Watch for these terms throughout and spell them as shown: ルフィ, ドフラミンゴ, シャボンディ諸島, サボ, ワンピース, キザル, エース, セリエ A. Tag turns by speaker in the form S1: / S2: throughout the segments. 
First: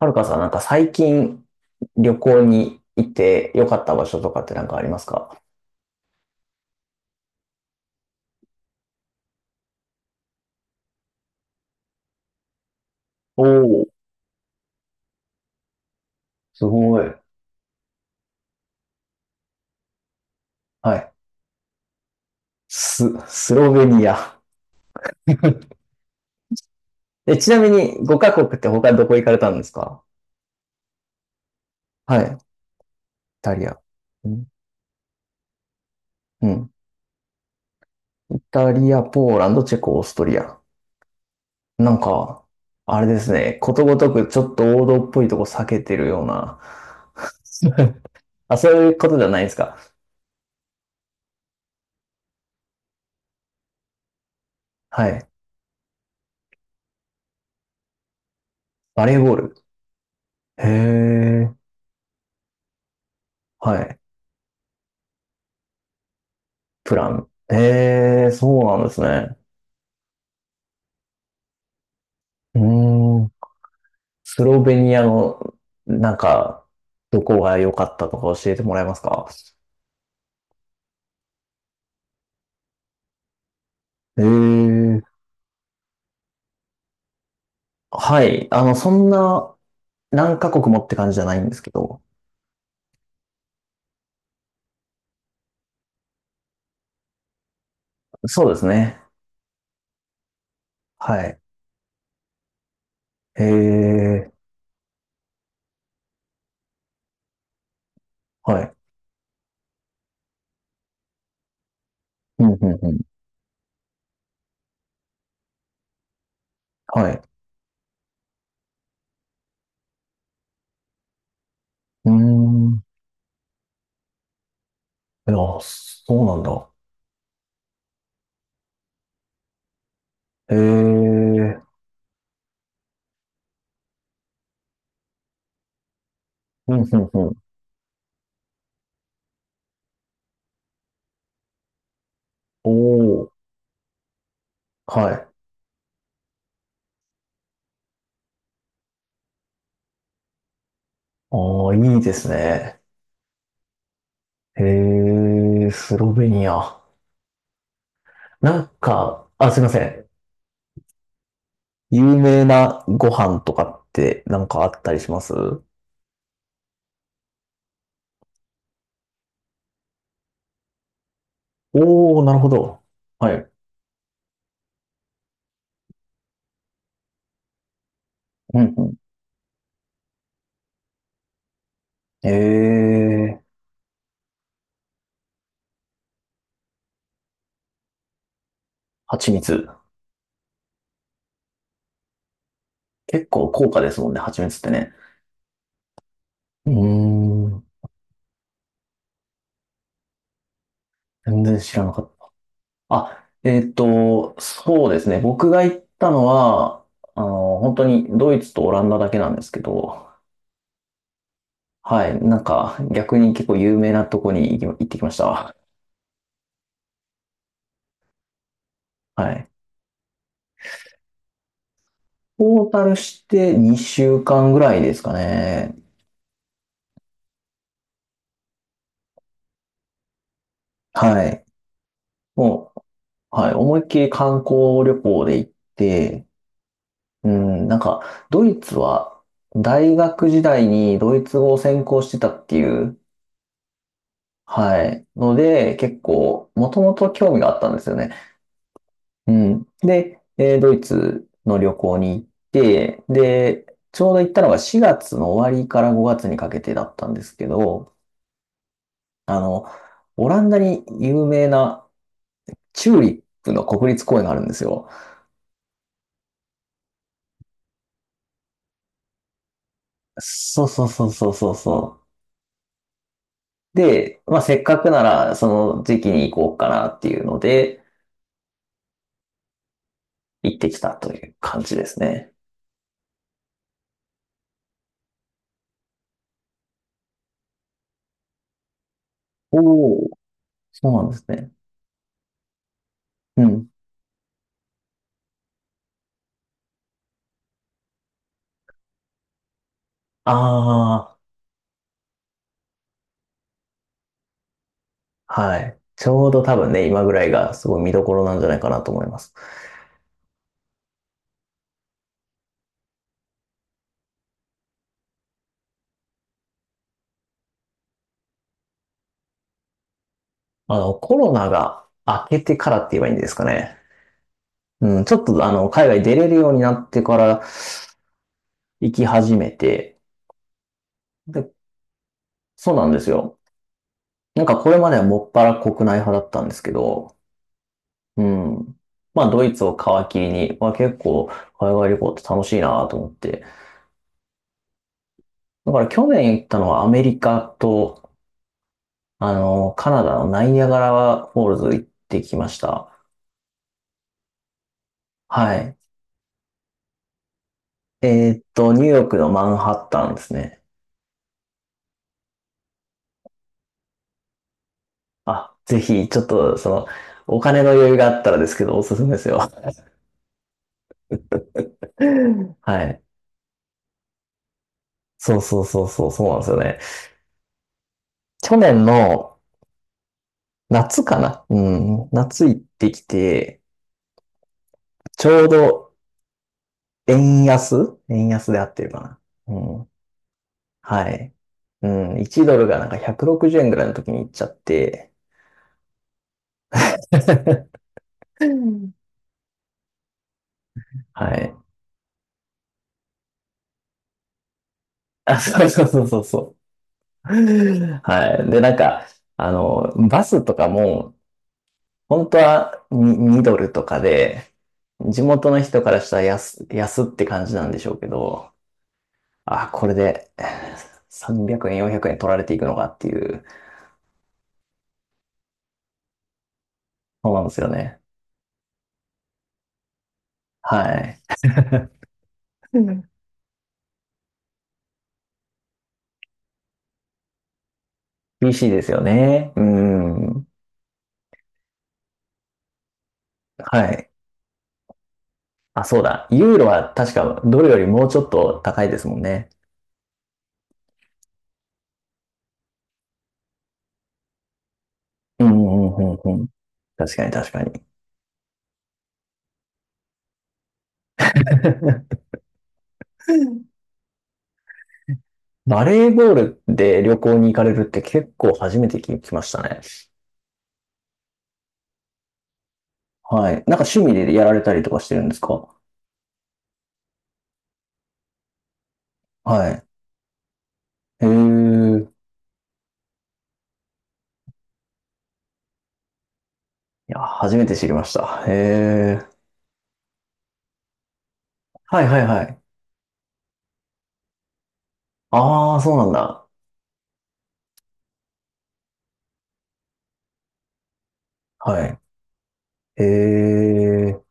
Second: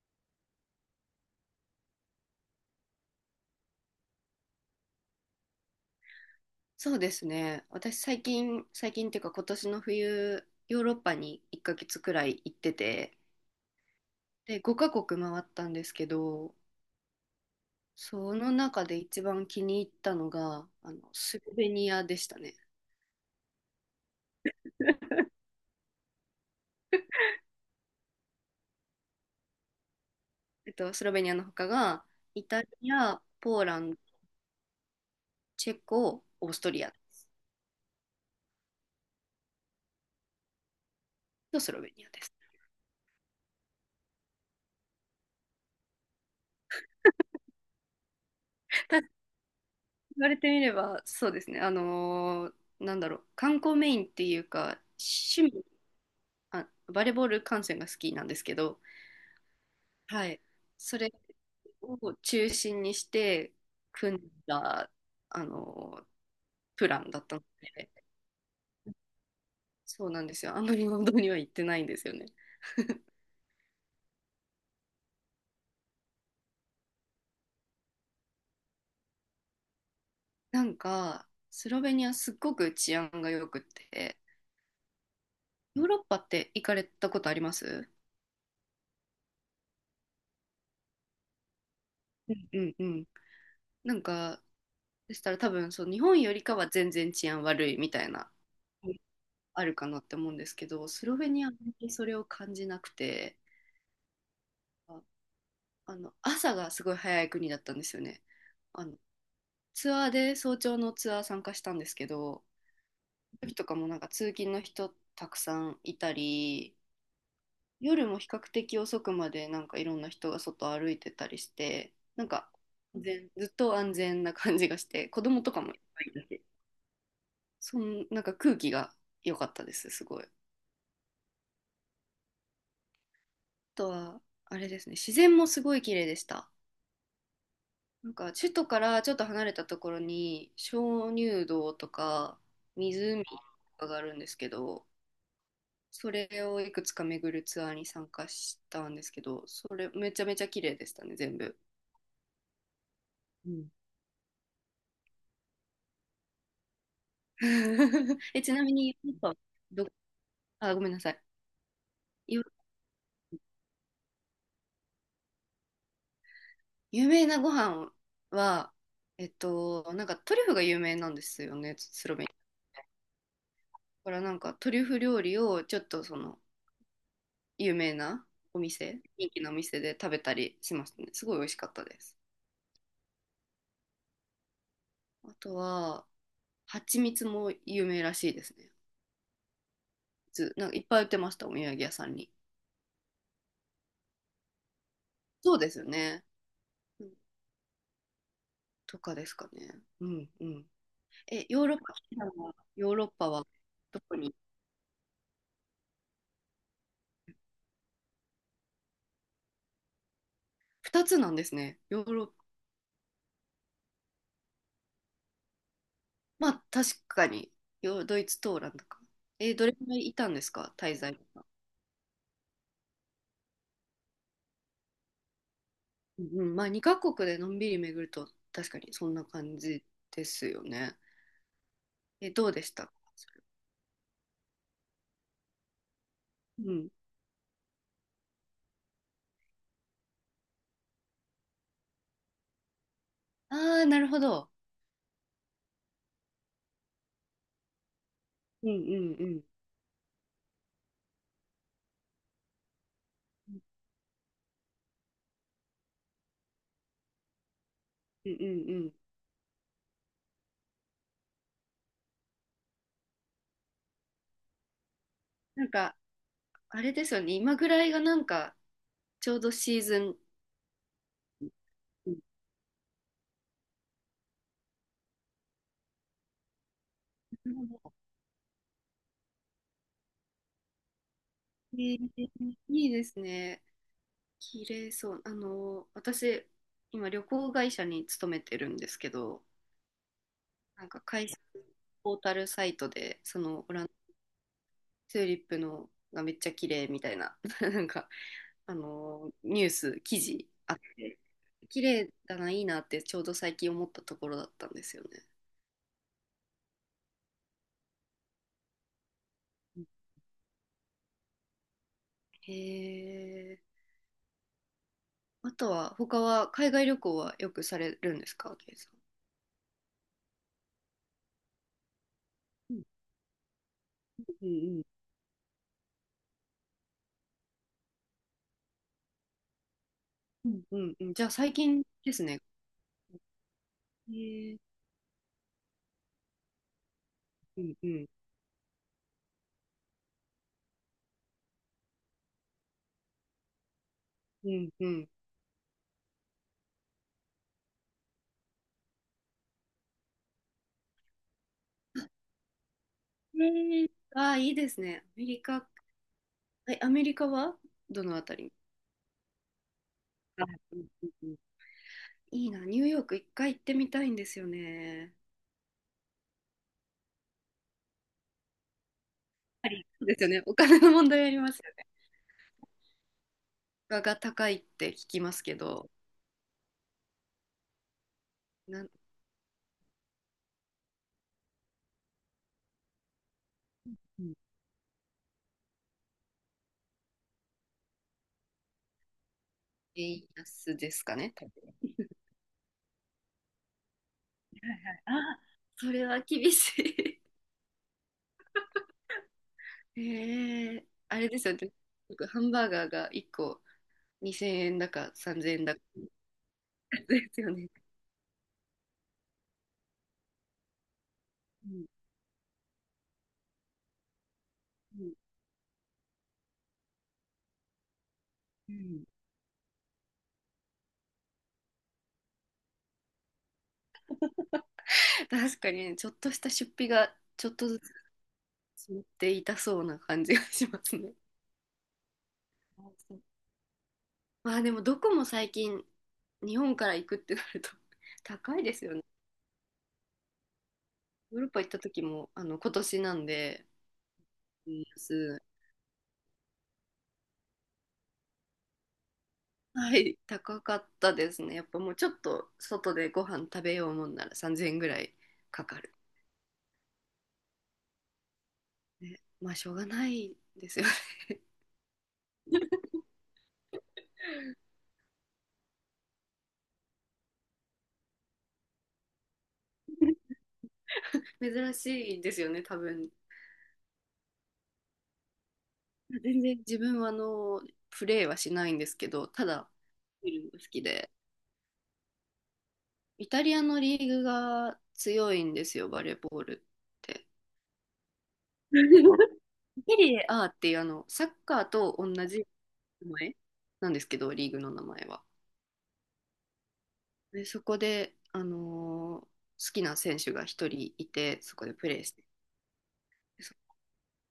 S1: はるかさん、なんか最近旅行に行って良かった場所とかってなんかありますか？
S2: そうですね。私最近、最近っていうか今年の冬、ヨーロッパに1ヶ月くらい行ってて、
S1: おおー、
S2: で、5カ国回ったんですけど、
S1: すごい。
S2: その中で一番気に入ったのが、
S1: はい。
S2: スロベニアでしたね。
S1: スロベニア。え、ちなみに5カ国って他どこ行かれたんですか？
S2: スロベニアの他が、
S1: はい。
S2: イ
S1: イ
S2: タリア、
S1: タ
S2: ポー
S1: リア。
S2: ランド、
S1: うん
S2: チェコ、
S1: う
S2: オース
S1: ん。
S2: トリア
S1: イタリア、ポーランド、チェコ、オーストリア。
S2: とスロ
S1: な
S2: ベ
S1: ん
S2: ニアです。
S1: か、あれですね。ことごとくちょっと王道っぽいとこ避けてるような。あ、そうい う
S2: ただ
S1: ことじゃないですか。
S2: 言われてみれば、そうですね。なんだろう、観光メインっていうか、
S1: はい。
S2: あ、バレーボール観戦が好きなんですけど、
S1: バレーボール。
S2: はい。
S1: へ
S2: それ
S1: え。
S2: を中心にして
S1: はい。
S2: 組んだ、あの、プ
S1: プ
S2: ラ
S1: ラ
S2: ンだっ
S1: ン。
S2: たので、
S1: へえ、そうなんですね。
S2: そうなんですよ。あんまり運動には行ってないんですよね。
S1: う ーん。スロベニアの、なんか、どこが良かったとか教えてもらえますか？
S2: なんか、スロベニアすっごく治安が良くて、
S1: へえ。
S2: ヨーロッパって行かれたことあります？
S1: はい。そんな、何カ国もって感じじゃないんですけど。
S2: うんうんうん。なんか、でしたら多分そう、日本よりかは全然治安悪いみたいな、
S1: そうですね。
S2: あるかなって思うんですけど、スロ
S1: は
S2: ベ
S1: い。
S2: ニアはあんまりそれを感じなくて、
S1: へえ。
S2: ああの朝がすごい早い国だったんですよね。
S1: はい。
S2: あのツアーで早朝のツアー参加したんですけど、
S1: うん、うん、うん。
S2: 時とかもなんか通勤の人たくさんいたり、
S1: はい。
S2: 夜も比較的遅くまでなんかいろんな人が外歩いてたりして、
S1: うー
S2: なんか
S1: ん。い
S2: 全ずっと安全な感じがして、子
S1: や、
S2: 供とかもいっ
S1: そ
S2: ぱいいた
S1: うなん
S2: し、
S1: だ。
S2: そんなんか空気が良かったです、すごい。あ
S1: へえ。
S2: とはあれですね、自然もすごい綺麗でした。
S1: うん、うん、うん。
S2: なんか首都からちょっと離れたところに鍾乳洞とか
S1: お
S2: 湖と
S1: お。
S2: かがあるんですけど、
S1: はい。
S2: それをいくつか巡るツアーに参加したんですけど、それめちゃめちゃ綺麗でしたね、全部。
S1: ああ、いいですね。
S2: うん
S1: へえ、スロベニア。
S2: え、ち
S1: な
S2: な
S1: ん
S2: みに、ヨー
S1: か、
S2: ロッパ
S1: あ、すいませ
S2: ど、
S1: ん。
S2: あ、ごめんなさい。
S1: 有
S2: よ
S1: 名なご飯とかってなんかあったりします？
S2: 有名なご飯は、なんかトリュフが有名なんですよね、スロ
S1: おー、
S2: ベニ
S1: なるほ
S2: ア。
S1: ど。
S2: だ
S1: はい。
S2: からなんかトリュフ料理をちょっとその有名なお
S1: うんう
S2: 店、人気のお店で食べたりしましたね。すごい美味しかったです。
S1: ん。えー、
S2: あとは、蜂蜜も有名らしいですね。
S1: 蜂蜜。
S2: ずなんかいっぱい売ってました、お土産屋さんに。
S1: 結構高価ですもんね、蜂蜜ってね。
S2: そうですよね。
S1: う
S2: うん
S1: ーん、
S2: とかですかね。うんうん。
S1: 全
S2: え、
S1: 然
S2: ヨーロ
S1: 知
S2: ッパ、
S1: らなかっ
S2: 普段
S1: た。
S2: はヨーロッ
S1: あ、
S2: パはどこに？
S1: そうですね。僕が行ったのは、本当にドイツとオランダだけなんですけど、
S2: 2 つなんですね、ヨ
S1: は
S2: ー
S1: い。
S2: ロッ
S1: な
S2: パ。
S1: んか、逆に結構有名なとこに行ってきました。
S2: まあ確かに、ヨードイツとオランダか。
S1: はい。
S2: え、どれくらいいたんですか、滞在とか。
S1: トータルして2週間ぐらいですかね。
S2: うんうん、まあ2カ国でのんびり巡ると確かにそんな感じですよね。
S1: はい。
S2: え、どうでし
S1: もう、
S2: たそれ？
S1: はい。思いっきり観光旅行で行って、
S2: うん。
S1: うん、なんか、ドイツは大学時代にドイツ語を専攻してたっていう、
S2: ああー、なるほど。
S1: はい。ので、結構、もともと興味があったんですよね。
S2: うんうんう
S1: う
S2: ん。
S1: ん。で、ドイツの旅行に行って、で、ちょうど行ったのが4月の終わりから5月にかけてだったんですけど、
S2: うんうんうん。
S1: あの、オランダに有名なチューリップの国立公園があるんですよ。
S2: なんか、あれですよね。今ぐらいがなんか、ちょうどシーズン。
S1: そうそうそうそうそうそ
S2: うん
S1: う。で、まあ、せっかくならその時期に行こうかなっていうの
S2: なるほ
S1: で、
S2: ど
S1: 行ってきたという感じ
S2: え
S1: です
S2: ー
S1: ね。
S2: いいですね。綺麗そう。あの、私、今旅行会社に勤めてるんですけど、
S1: おお、
S2: なん
S1: そう
S2: か
S1: なんです
S2: 会社
S1: ね。
S2: のポータルサイトで、そ
S1: う
S2: の
S1: ん。
S2: オランダチューリップのがめっちゃ綺麗みたいな、あのニュース、記事あって、
S1: あ
S2: 綺麗だな、いいなってちょうど最近思ったところだったんですよね。
S1: あ、はい。ちょうど多分ね、今ぐらいがすごい見どころなんじゃないかなと思います。
S2: うんへえ。あとは、他は海外旅行はよくされるんですか、ケイさ
S1: コロナが明けてか
S2: ん。う
S1: ら
S2: ん
S1: って言えばいいんですかね。
S2: うん
S1: うん、ちょっと海外出れるようになってから行き始めて、
S2: うんうんうん。じゃあ
S1: で、
S2: 最近ですね。
S1: そうなんですよ。なん
S2: へ
S1: か
S2: え。
S1: これまではもっぱら国内派だったんですけど、
S2: うんうん
S1: うん。まあドイツを皮切りに、まあ結構海外旅行って楽しいなと思って。
S2: うんうん。
S1: だから去年行ったのはアメリカと、カナダのナイニャガラフォールズ行ってきました。
S2: へえ。ああ、いいですね、アメリ
S1: は
S2: カ。
S1: い。
S2: え、アメリカはどのあたり？
S1: ニューヨークのマンハッタンです
S2: あ
S1: ね。
S2: うんうんうん、いいな、ニューヨーク一回行ってみたいんですよね。
S1: あ、ぜひ、ちょっと、お金の余裕があったらですけど、おすすめですよ。
S2: そうですよね。お金の問題あります？
S1: はい。
S2: 価が高いって聞きま
S1: そう
S2: すけ
S1: そうそう
S2: ど、
S1: そう、そうなんですよね。去
S2: な
S1: 年
S2: ん
S1: の、夏かな。うん。夏行ってきて、
S2: うん
S1: ちょうど円安円安で合ってるかな。うん。
S2: 円安です
S1: は
S2: かね、
S1: い。
S2: 多分。
S1: うん。1ドルがなんか160円ぐらいの時に行っちゃっ
S2: はいはい。
S1: て、
S2: あ、それは厳しい。
S1: うん、
S2: ええ、あれ
S1: は
S2: です
S1: い。
S2: よね。僕ハンバーガーが1個2000円だか
S1: あ、
S2: 3000
S1: そ
S2: 円
S1: う
S2: だか
S1: そうそうそうそ
S2: ですよね。
S1: う。はい。で、なんか、バスとかも、
S2: うん
S1: 本当は 2, ドルとかで、
S2: うん
S1: 地元の人からしたら安って感じなんでしょうけど、
S2: うん
S1: あ、これで300円、400円取られていくのかっていう、
S2: 確かにね、ちょっとした出費が
S1: そうな
S2: ち
S1: んで
S2: ょっ
S1: すよ
S2: とずつ
S1: ね。
S2: 積もっていたそうな感じがします
S1: は
S2: ね。
S1: い。う
S2: あ
S1: ん。
S2: そう、まあでもどこも最近日本から行くってなると
S1: 厳
S2: 高い
S1: しい
S2: で
S1: で
S2: す
S1: す
S2: よ
S1: よ
S2: ね。
S1: ね。うん。
S2: ヨーロッパ行った時もあの今年なんで
S1: はい。
S2: 円安。
S1: あ、そうだ。ユーロは確かドルよりもうちょっと高いですもんね。
S2: はい、高かったですね。やっぱもうちょっと外でご飯食べようもんなら3000円ぐらい
S1: うんう
S2: かかる。
S1: んうんうんうん。確かに確かに。
S2: ね、まあしょうがないですよね。
S1: バレーボールで旅行に行かれるって結構初めて聞きましたね。
S2: 珍しいですよね、多分。
S1: はい。なんか趣味でやられたりとかしてるんですか？
S2: 自分はあの、プレーはしないんですけど、た
S1: は
S2: だ
S1: い。
S2: 見るのが好きで。
S1: へえ。い
S2: イタリアのリーグが強いんですよ、バレーボールっ
S1: や、
S2: て。
S1: 初めて知りました。へえ。
S2: セリエ A っていうあの、サッカーと
S1: はい
S2: 同
S1: はいは
S2: じ
S1: い。
S2: 名前なんですけど、リーグの名前は。
S1: ああ、そうなんだ。
S2: で、そこで、好きな選手が一人いて、そこで
S1: は
S2: プレ
S1: い。
S2: ーして、
S1: へ
S2: そこ
S1: え。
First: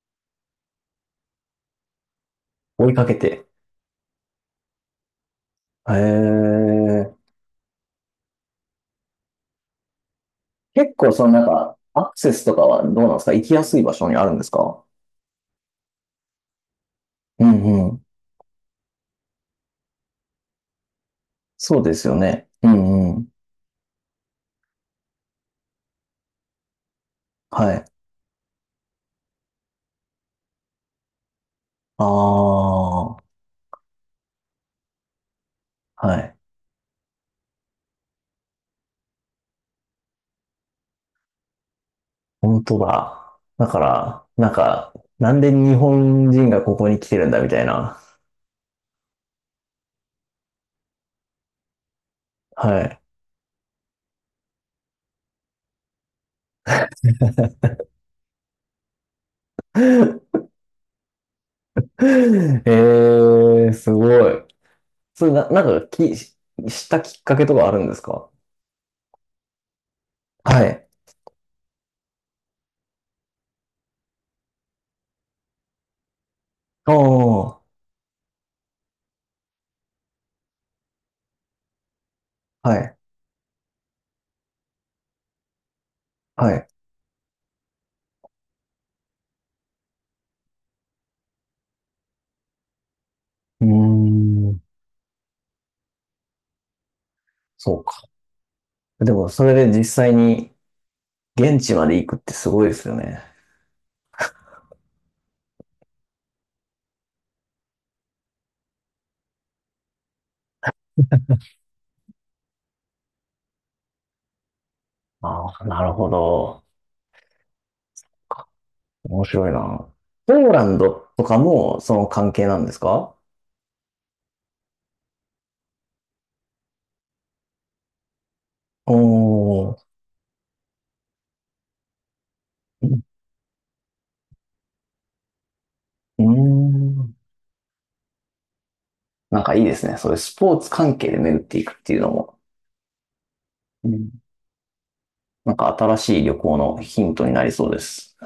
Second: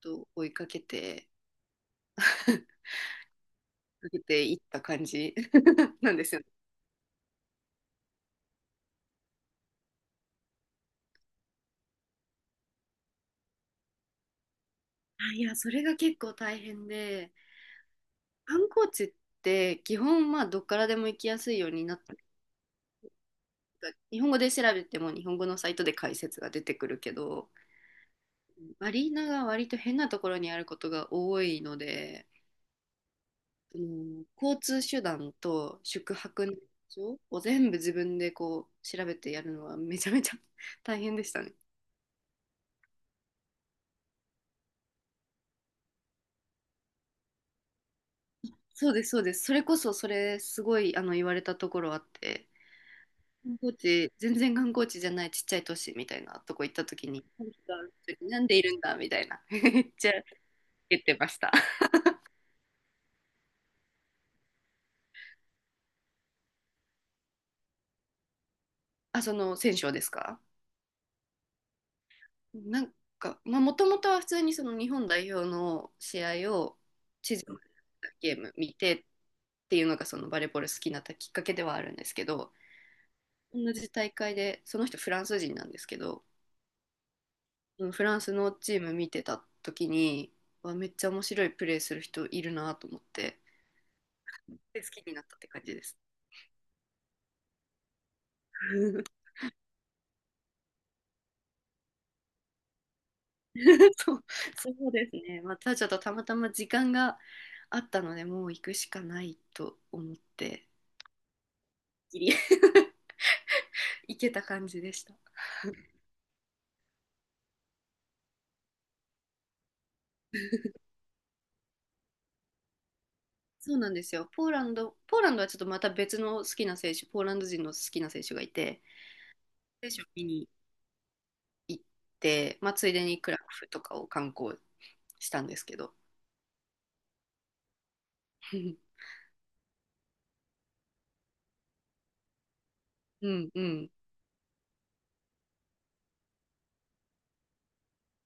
S2: と追いかけて、
S1: 追いかけて。
S2: 追いかけていった感じ
S1: へ
S2: なんですよね。
S1: え。結構そのなんか、アクセスとかはどうなんですか？行きやすい場所にあるんですか？
S2: いや、それが結構大変で、
S1: うんうん。
S2: 観光地って基本、まあ、どっからでも行きやすいよう
S1: そう
S2: に
S1: で
S2: なっ
S1: す
S2: た、
S1: よね。うんうん。
S2: 日本語で調べても日本語のサイトで解説が出てくるけど、
S1: はい。
S2: アリーナが割と変なところにあることが多いの
S1: あ
S2: で、
S1: あ、
S2: 交通手段と宿
S1: はい。
S2: 泊の場所を全部自分でこう調べてやるのはめちゃめちゃ 大変でしたね。
S1: 本当だ。だから、なんか、なんで日本人がここに来てるんだみたいな。
S2: そうです、そうです。それこそそれすごい言われたところあって、
S1: はい。
S2: 観光地、全然観光地じゃないちっちゃい都市みたいなとこ行った時に、この人はなんでいるんだみたいな、めっちゃ 言ってました。
S1: ええすごい。それな、なんかしたきっかけとかあるんですか？
S2: あ、その選手ですか？
S1: はい。
S2: なんか、まあ、もともとは普通にその日本代表の試合を地
S1: お
S2: 上波
S1: ー、
S2: でゲーム見てっていうのがそのバレーボール好きになったきっかけではあるんですけど、
S1: はい、
S2: 同じ大会で、その人フランス人なんですけど、
S1: はい。
S2: フランスのチーム見てた時に、わめっちゃ面白いプレーする人いるなと思って、
S1: うーん、
S2: 好きになったって感じです。
S1: そうか。でも、それで実際に現地まで行くってすごいですよね。
S2: そう、そうですね。またちょっとたまたま時間があったので、もう行くしかないと思って、ギリ 行けた感じでした。
S1: ああ、なるほど。面白いな。ポーランドとかもその関係なんですか？
S2: そうなんですよ。ポーランド、ポーランドはちょっとまた別の好きな選手、ポーランド人の好きな選手がいて、
S1: おー。
S2: 選手を見に行って、まあ、ついでにクラクフとかを観光したんですけど。
S1: うーん。なんかいいですね。そういうスポーツ関係で巡っていくっていうのも、
S2: うんう
S1: う
S2: ん。
S1: ん。なんか新しい旅行のヒントになりそうです。